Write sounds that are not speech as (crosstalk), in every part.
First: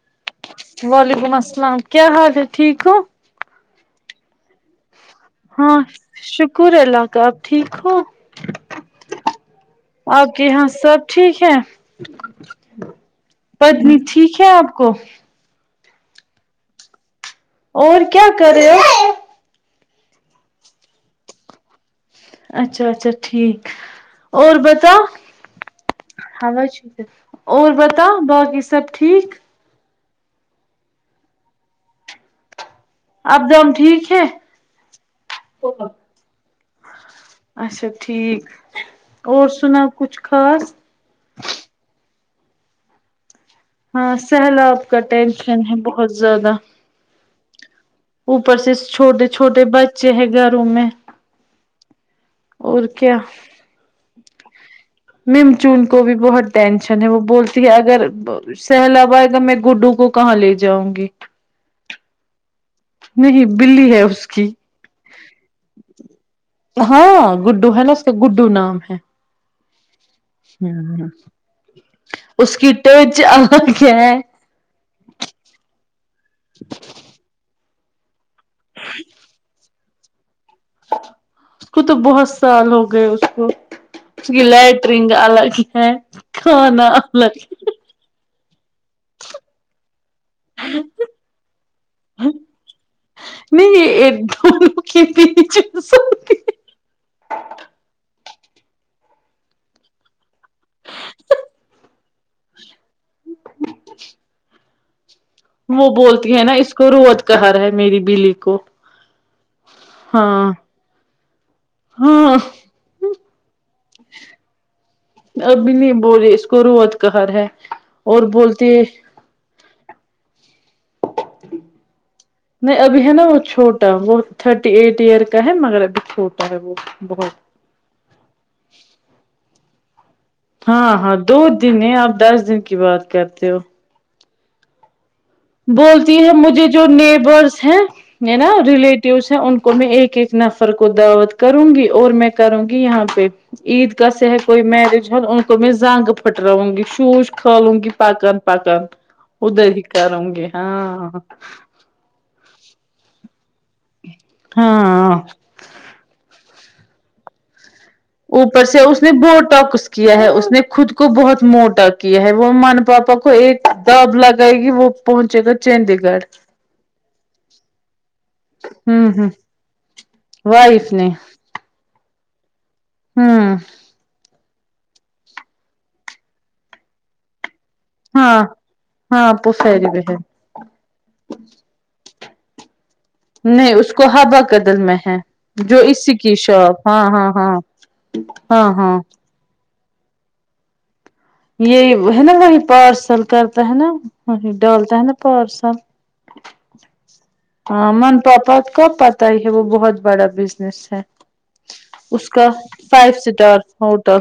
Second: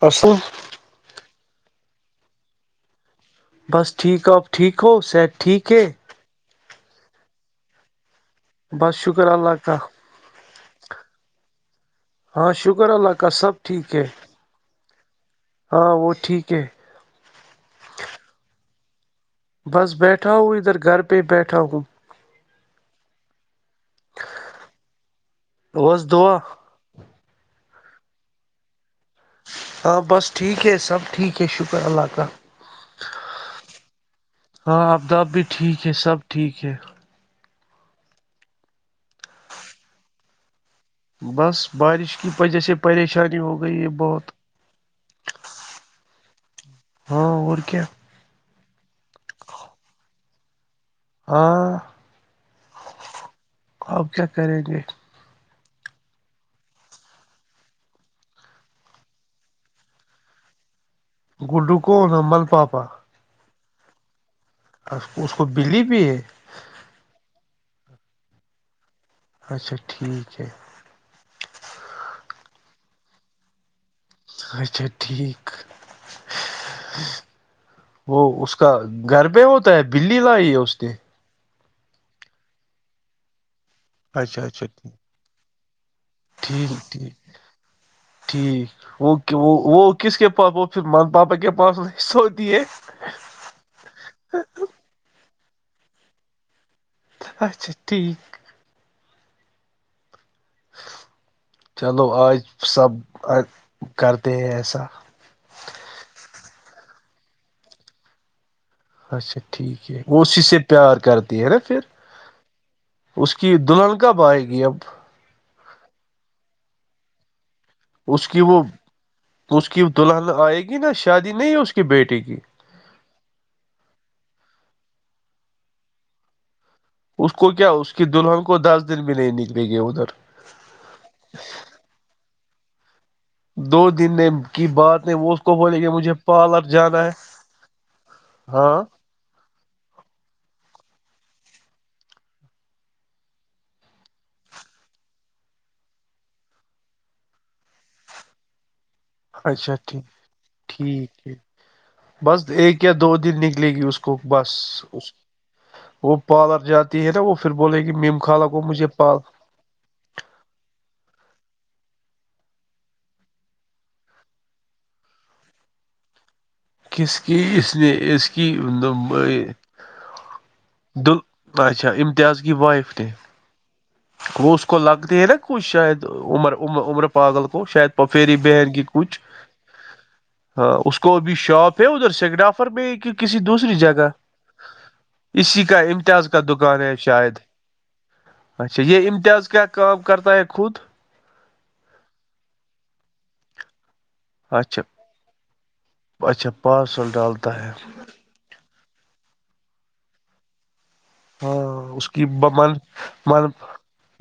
پرسوں وعلیکم السلام کیا حال ہے ٹھیک ہو بس ٹھیک ہو آپ ٹھیک ہو سید ٹھیک ہاں ہے شکر اللہ کا آپ ٹھیک ہو بس شکر اللہ کا آپ کے یہاں سب ٹھیک ہے ہاں شکر اللہ کا سب ٹھیک پتنی ہے ٹھیک ہے آپ کو ہاں وہ ٹھیک ہے اور کیا کرے ہو بس بیٹھا ہوں ادھر گھر پہ ہی بیٹھا ہوں اچھا اچھا ٹھیک اور پتا بس دعا ہو چیک اور بتا باقی سب ٹھیک ہاں بس ٹھیک ہے سب ٹھیک ہے شکر اللہ تالی ابدم ٹھیک ہے ہاں آبدب بھی ٹھیک ہے سب ٹھیک ہے اچھا ٹھیک اور سنا کچھ خاص بس بارش کی وجہ سے پریشانی ہوگی ہاں سیلاب کا ٹینشن ہے بہت زیادہ ہاں اور کیا اوپر سے چھوٹے چھوٹے بچے ہیں گھروں میں ہاں اور کیا آب کیا کرے ریٹ مم چن کو بھی بہت ٹینشن ہے وہ بولتی ہے اگر سہلاباد ا میں گڈو کو کہاں لے جاؤں گی گڈو کو نبل پاپا نہیں بلی ہے اس کی اس کو بلی بھی ہے ہاں گڈو ہے نا اس کا گڈو نام ہے اچھا ٹھیک ہے ہ اس کیٹے و آ گیا ہے اس اچھا ٹھیک وہ اس کا گھر پہ ہوتا ہے بلی لائی ہے اس نے اس کو تو بہت سال ہو گئے اس کو اس کی اچھا اچھا لائٹ ٹھیک رنگ ال الگ ہے ٹھیک کھانا ٹھیک الگ ٹھیک اوکے وہکے کس کے پاس وہ پھر من پاپا کے پاسصہتی ہے نہیں ایک د لک پ س اچھا ٹھیک چلو آج سب کرتے ہیں ایسا وہ بولتی ہے نا اس کو روت کہ رہا ہے میری بلی کو اچھا ٹھیک ہے وہ اسی ہاں سے پیار کرتی ہے نا پھر ہاں اس کی دلہن کب آئے گی اب ابھی نہیں بولے اس کو روت کہر ہے اور اس کی وہ بولتے اس کی دلہن آئے گی نا شادی نہیں ہے اس کی بیٹیے کی نہیں ابھی ہے نا وہ چھوٹا وہ تھرٹی ایٹ ایئر کا ہے مگر ابھی چھوٹا ہے وہ اس کو بہت کیا اس کی دلہن کو دس دن بھی نہیں نکلے گی ادھر ہاں ہاں دو دن ہیں آپ دس دن کی بات کرتے ہو دو دن کی بات ہے وہ کو بولے کہ بولتی ہے مجھے پارلر جو جانا ہے نیبرس ہیں نا ہاں ریلیٹ ان کو میں ایک ایک نفر کو دعوت کروں گی اور میں کروں گی یہاں پہ عیدگاہ سے کوئی مریجال ان کو میں زنگ پھٹراؤں گی شوش کھالوں گی پکان پ کا ادھر اچھا ہی کروں گے ہاں ٹھیک ہے بس ایک یا دو دن نک ے گی اس کو بس ہاں وہ پارر جاتی ہے نا وہ پھر ب گی م اوپر سے اس نے بوٹ کچھ کیا ہے اس نے خود کو بہت موٹا کیا ہے وہ من پاپا کو ایک دب لگائے گی وہ پہنچے گا چنندی گڑھ کس کی اس نے اس کیب ہوں ہوں وائف نے دل اچھا امتیاز کیی وائف نے ہاں وہ اس کو لگتی ہے نا کچئی شاید عمر عمر عمر پاگل کو شاید پفھیری ہاں بہن کی کچھ ہاں پفیری بہن ہاں اس کو بھی شاپ ہے ادھر سیگگرافر میں کسی نہیں دوسری اس کو جگہ ہبا قدل میں ہے اسی جو کا امتیاز کی کا دکان شاپ ہے ہاں ہاں شاید ہاں ہاں اچا ہاں یہ امتیاز کیا کیا کا کرتایا خود یہ ہے نا وہ پارسل کرتا ہے نا وہ اچھا ڈالتا ہے نا پارسل اچھا پارسل ڈالتا ہے ہاں من پاپا کا پت ہی ہے وہ بہت بڑا بزنس ہے ہاں کی اس کا ب- من فائیو اسٹار ہوٹل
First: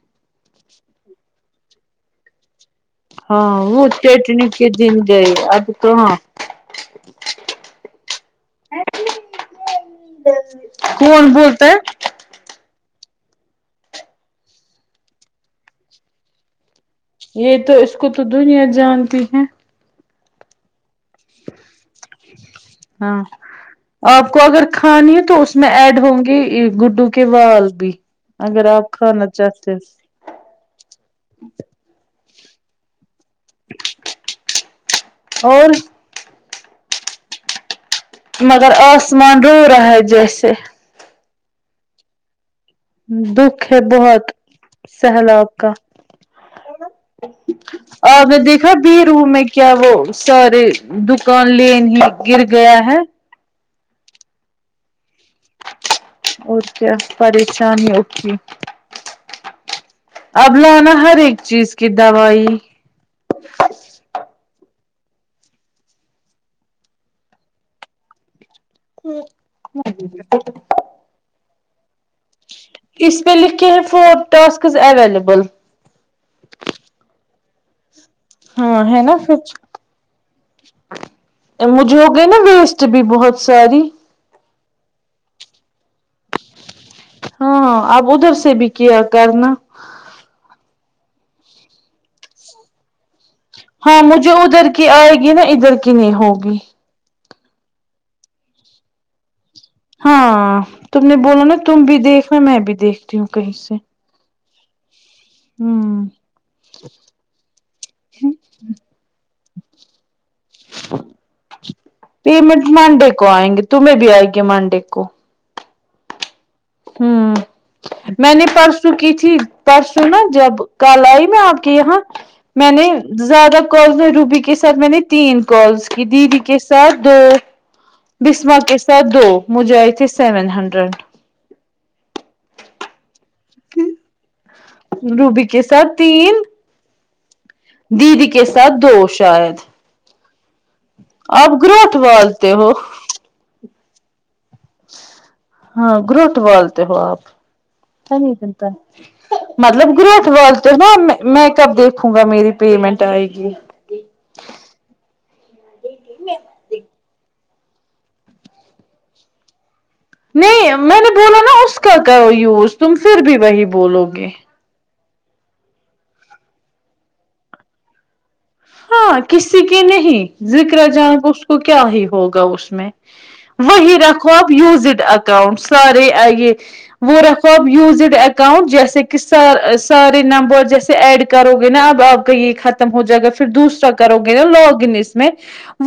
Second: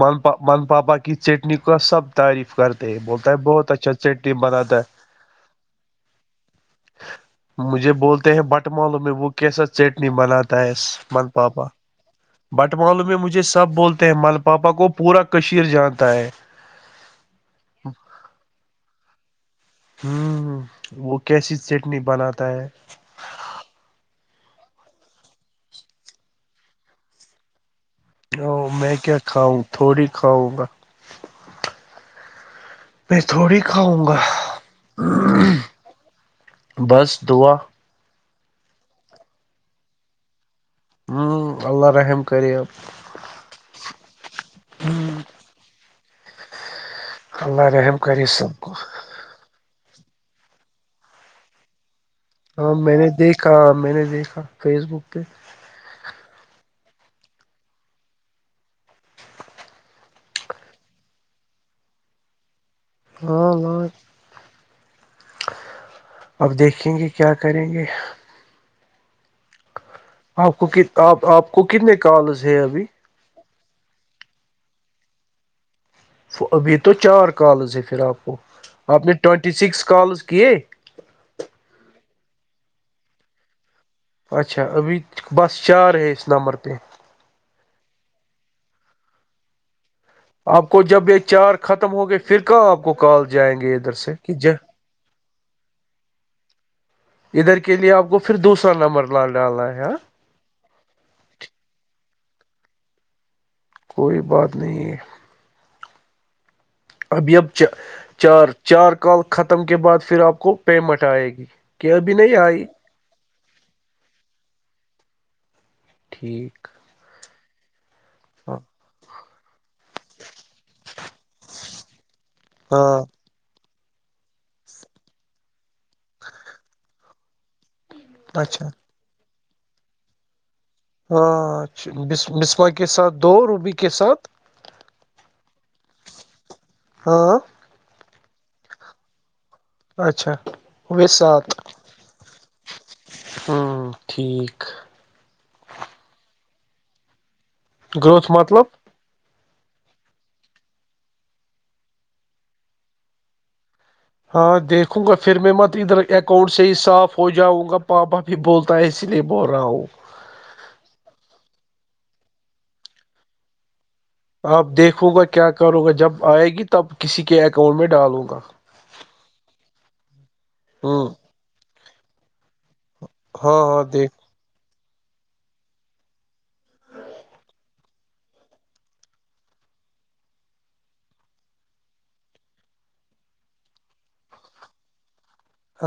ما من پاپا کی چٹنی کا سب تعریف کرتے تو بولتا ہے بہت اچھا اچھے ٹیم بناتا ہے ج جی اب تو ہاں مجھے بولتے ہیں بٹمالوں میں وہ کیسا چیٹنی بناتا ہے من کون پاپا بولتا ہے بٹمالو میں مجھے سب بولتے ہیں مل پاپا کو پورا کشیر جانتا ہے یہ تو اس کو تو دنیا جانتی ہے ہوں ہ وہ کیسی چٹنی بناتا ہے ہاں (inaudible) آپ کو اگر کھانی ہے تو اس میں ایڈ ہوں گے گڈو کے وال بھی اگر آپ کھانا چاہتے کاؤ گا (inaudible) میں تھوڑی کھاؤں گا اور بس دعا مگر آسمان روورا ہے ہے جیسے ہوں اللہ رحم کرریب دکھ ہے بہت سہلاب کا اللہ رحم کرے اور میں سب کو دیکھا بھی وں میں کیا وہ سارے دکان لین ہی گر ہاں گیا میں ہے نے دیکھا میں نے دیکھا فیس بک پہ اور کیا پریشانی اھی اب لانا ہر ایک چیز کی دوائی ہاں لاں اب دیکھیں گے کیا کریں گے ٹھ (unintelligible) جی ج (unintelligible) آپ کو آپ آپ کو کتنے کالز ہے ابھی اس پ لیے کی فور ٹسکس اویلیبل ابھی تو چار کالز ہے پھر آپ کو ہاں ہے آپ نے نا ٹوینٹی کچھ سکس کالز کیے مجھے ہو گئی نا ویسٹ بھی بہت ساری اچھا ابھی بس چار ہے اس نمبر پہ ہاں اب ادھر سے بھی کیا کرنا آپ کو جب یہ چار ختم ہو گئے پھر کہ آپ کو کال جائے ہاں مجھے ادھر کی آئے گی نا ادھر کی نہیں ہوگی ادھر کے لیے آپ کو پھر دوسرا نمبر لا ڈالا ہے یار ہاں تم نے بولا نا تم بھی دیکھو میں بھی دیکھتی ہوں کہیں سے کوئی بات نہیں ہے (unintelligible) ھمم ابیابچ (unintelligible) چار چار کال ختم کے بعد پھر آپ کو پیمنٹ آئے گی کیا ا بھی نہیں پ مٹ آئی مانڈے کو آئیں گے تمہیں بھی آئی گی منڈے کو ٹھیک (unintelligible) ہوں میں نے ہاں پرسوں کی تھی پرسوں نا جب کل آئی میں آپ کے یہاں میں نے ہاں زیادہ کالس میں روبی کے ساتھ میں نے تین کالس کہ دیدی کے ساتھ دو بسماں اچھا کے ساتھ دو مجائے تھے سیون ہنڈریڈ ہاں اچھا بسماں کے ساتھ دو روبی کے ساتھ روبی کے ساتھ تین ہاں دیدی کے ساتھ دو شاید اچھا ہوئے آپ سات گرٹ والازتے ہو ہوں ٹھیک ہاں گروٹ والتے ہو آپ گروتھ نہیں مطلب چنتا مطلب گرٹ والال تو نا میں کب دیکھوں گا میری پیمنٹ آئے گی ہاں دیکھوں گا پھر میں م ادھر اکاؤنٹ سے ہی صاف ہو جاؤں گا پاپا بھی بولتا ہے اسی لیے بول رہا ہوں نہیں میں نے بولا نا اس کا کرو یوز تم پھر بھی وہی بولو گے آپ دیکھو گا کیا کرو گا جب آئے گی تب کسی کے اکاؤنٹ میں ڈالوں گا ہاں کسی کے نہیں ذکر ہوں جان اس کو کیا ہی ہوگا اس میں ہاں ہاں وہی دیکھ رکھو آپ یوزڈ اکاؤنٹ سارے آئیے وہ رقواب یوزڈ اکاؤنٹ جیسے کہ سارے نمبر جیسے ایڈ کرو گے نا اب اب کہ یہ ختم ہو جائے گا پھر دوسرا کرو گے نا لاگن اس میں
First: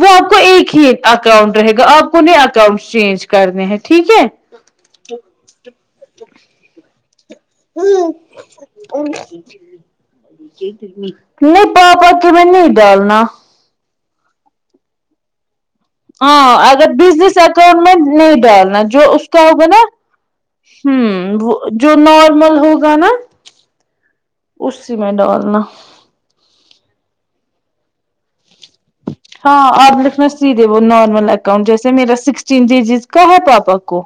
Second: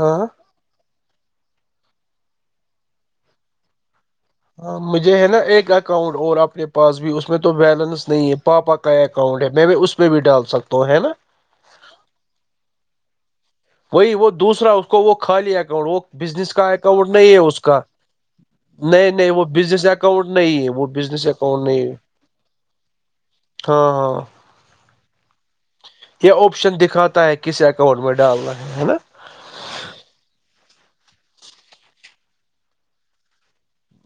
وہ آپ کو ایک ہی اکاؤنٹ رہے گا آپ کوہیں اکاؤنٹ چینج کرنے ہیں ٹھیک ہے ہاں مجھے ہے نا ایک اکاؤنٹ اور اپنے پاس بھی اس میں تو بیلنس نہیں ہے پاپا کا اکاؤنٹ ہے میں بھی اس میں بھی ڈال سکتا ہوں ہے نا- نہیں پاپا کی میں نہیں ڈالنا وہی وہ دوسرا اس کو وہ خالی- ا وہ بس کا ہاں اگر اکاؤنٹ نہیں ہے بزنس اس کا اکاؤنٹ میں نہیں ڈالنا نہیں جو اس نہیں وہ کا ب ہوگا نا ا- اکاؤنٹ نہیں ہے وہ بزنس ہوں اکاؤنٹ نہیں ہے جو نارمل ہوگا نا ہاں- ہاں- اسی میں ڈالنا- یہ آپشن دکھاتا ہے کسی اکاؤنٹ میں ڈالنا ہے ہے نا- ہاں اور لکھنا سیدھے وہ نارمل اکاؤنٹ جیسے میرا سکسٹین ڈی جیز کا ہے پاپا کو-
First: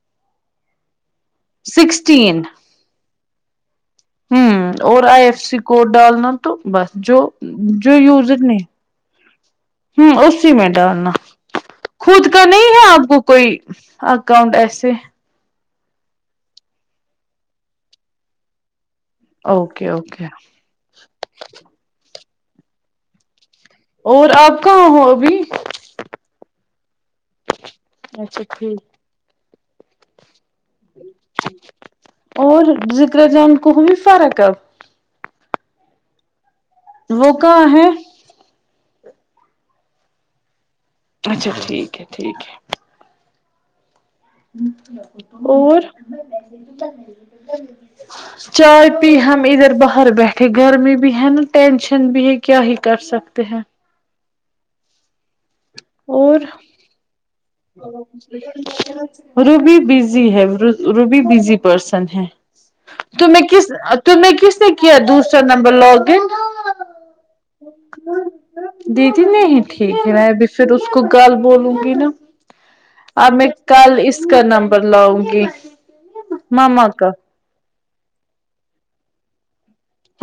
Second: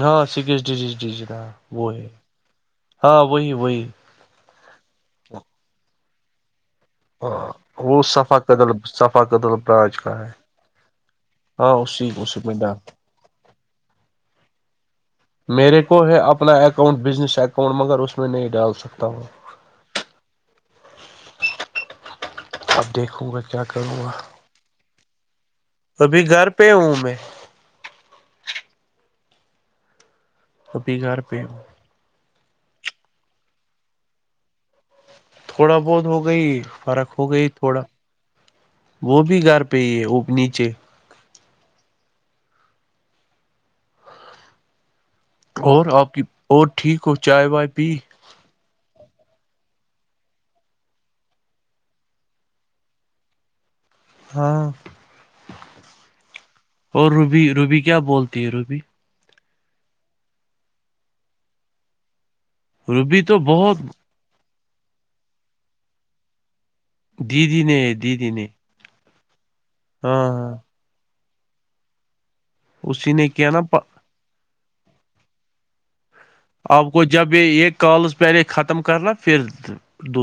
ہاں سکس ڈیجی ڈیجیٹ ہاں- وہ ہے سکسٹین, ہاں وہی وہی ہوں اور آئی ایف سی کوڈ ڈالنا- تو بس جو, ہاں جو وہ صفا وزر نہیں قدل صفا قدل برانچ ہ کا ہے اسی میں ڈالنا- ہاں اسی خود اسی کا میں نہیں ڈال ہے آپ کو کوئی اکاؤنٹ ایسے- میرے کو ہے اپنا اکاؤنٹ بزنس اکاؤنٹ مگر اس میں نہیں ڈال سکتا ہوں- اوکے- اوکے اب دیکھو گا کیا کروں گا اور آپ کہاں ہو ابھی ابھی گھر پہ ہوں میں- اچھا- ٹھیک توبھی گھر پہ- اور کر جان کوھ بھی فرق ہے- تھوڑا بہت ہو گئی فرق ہو وہ گئی کہاں تھوڑا- ہے وہ بھی گھر پہ ہے وہ نیچے- اچھا ٹھیک ہے ٹھیک ہے- اچ اور آپ کی اور ٹھیک ہو چائے وائے پی- چائے پی ہم ادھر باہر بیٹھے گرمی بھی ہے, نا ٹینشن بھی ہے کیا ہی کر سکتے ہیں- ہاں- اور? اور روبی روبی کیا بولتی ہے روبی? روبی بزی ہے روبی بزی پرسن ہے روبی تو میں کس- بہت تو میں کس نا ک دوسرا نمبر لاگن دیدی نے ہے دیدی نے دیدی نہیں ٹھیک ہے میں ہاں اب ہاں پھر اس کو گال بولوں گی نا- اسی نے اب میں کیا نا کل اس کا نمبر لاؤں گی آپ ماما کو کا- جب یہ کالز پہلے ختم کرنا پھر-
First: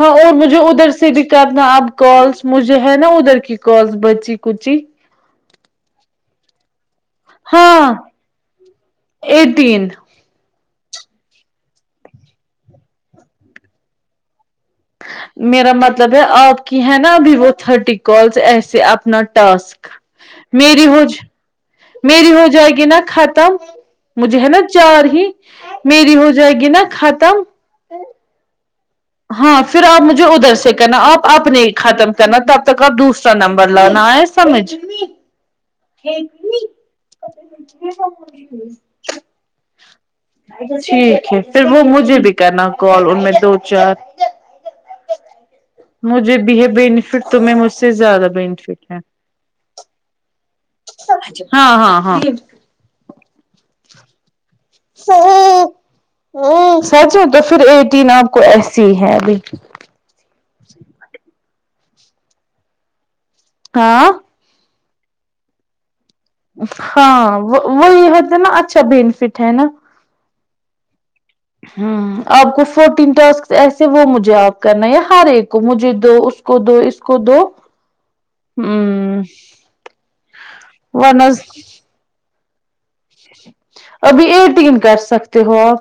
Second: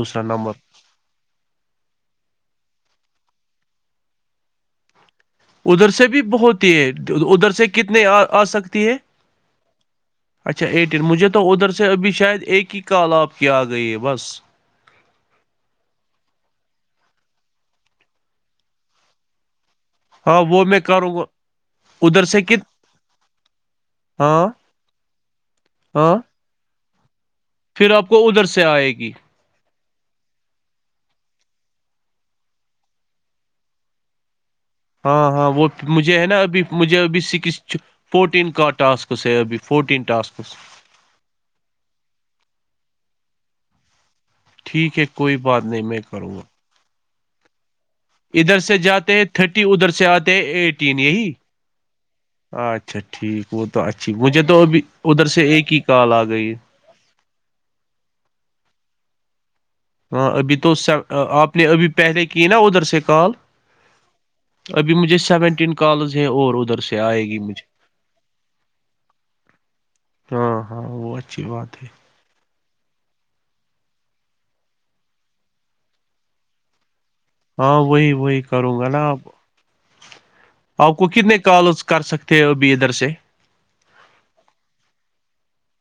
ہاں اور نمبر مجھے ادھر سے بھی کہ اپنا اب کالس مجھے ہے نا ادھر کی کالس بچی کچی- ادھر سے بھی بہت ہی ہے ادھر سے ہاں کتنے آ سکتی ہے- ایٹین اچھا ایٹین مجھے تو ادھر سے ابھی شاید ایک ہی کال آپ کی آ گئی ہے بس- میرا مطلب ہے آپ کی ہے نا ابھی وہ تھرٹی کالس ایسے اپنا ٹاسک- ہاں وہ میں میری ہو کروں گا- ادھر میری سے ہو کت جائے گی نا ختم مجھے ہاں ہے نا چار ہی میری ہاں ہو جائے جگناہ ختم- پھر آپ کو ادھر سے آئے گی- ہاں پھر آپ مجھے ادھر سے کرنا آپ اپنے ختم کرنا تب تک آپ دوسرا نمبر لانا ہے- سرج ہاں- ہاں وہ- مجھے ہے نا ابھی مجھے ابھی سکس فورٹین کا ٹاسکس ہے ابھی فورٹین ٹاسکس ٹھیک ہے پھر وہ مجھے بھی کرنا کال ان میں دو چار ٹھیک ہے کوئی بات نہیں م مجھے بھی ہے بینیفٹ تم مجھ زیادہ ادھر سے بینیفٹ ہے جاتے ہیں تھرٹی ادھر سے آتے ہیں ایٹین یہی ہاں ہاں ہاں اچھا ٹھیک وہ تو اچھی مجھے تو ابھی ادھر سے ایک ہی کال آ گئی ہے سچا تو پھر ایٹین آپ کو ایسی ہی ہے ابھی ہاں ابھی تو آپ نے ابھی پہلے کی نا ادھر سے کال ہاں ابھی مجھے سیونٹین کالج ہے اور ادھر سے ہاں آئے گی وہ مجھے وہی ہوتا ہے نا اچھا بینفٹ ہے نا ہاں ہاں وہ اچھی بات ہے ہاں آپ کو فورٹین ٹاسک ایسے وہ مجھے آپ کرنا ہے ہر ایک کو مجھے دو اس کو دو اس کو دو ہاں وہی وہی کروں گا نا آپ ہوں آپ کو ورنہ کتنے کال اس کر سکتے ہو ا بھیھی ادھر سے ابھی ایک دن کر سکتے ہو آپ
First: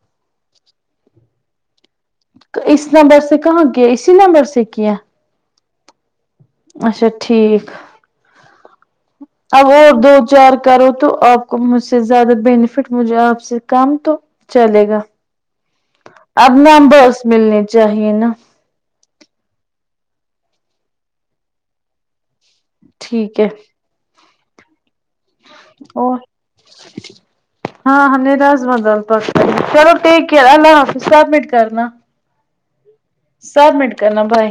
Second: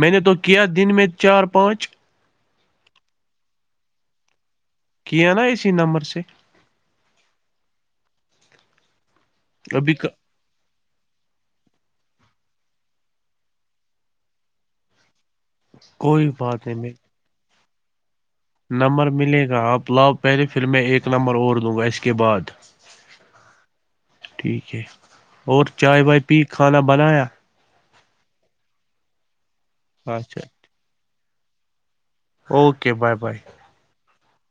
میں نے تو کیا دن میں چار پانچ اس نمبر سے کہاں کیا اسی نمبر سے کیا کہ ن نہ اسی نمبر سے اچھا ٹھیک اب اور ابھی دو چار کرو تو آپ کو مجھ سے زیادہ بینیفٹ مجھے آپ سے کم تو چلے گا کوئی اب ن بات نہیں میں بس ملنی چاہیے نا نمبر ملے گا آپ لاؤ پہلے پھر میں ایک نمبر اوڑ دوں گا اس کے بعد ٹھیک ہے ٹھیک ہے اور چائے اور بائے پی کھانا بنایا ہاں ہاںیراضم پکلو اچھا ٹئر اللہ حافظ سبمٹ کرنا اوکے بائے بائے سبمٹ کرنا بائے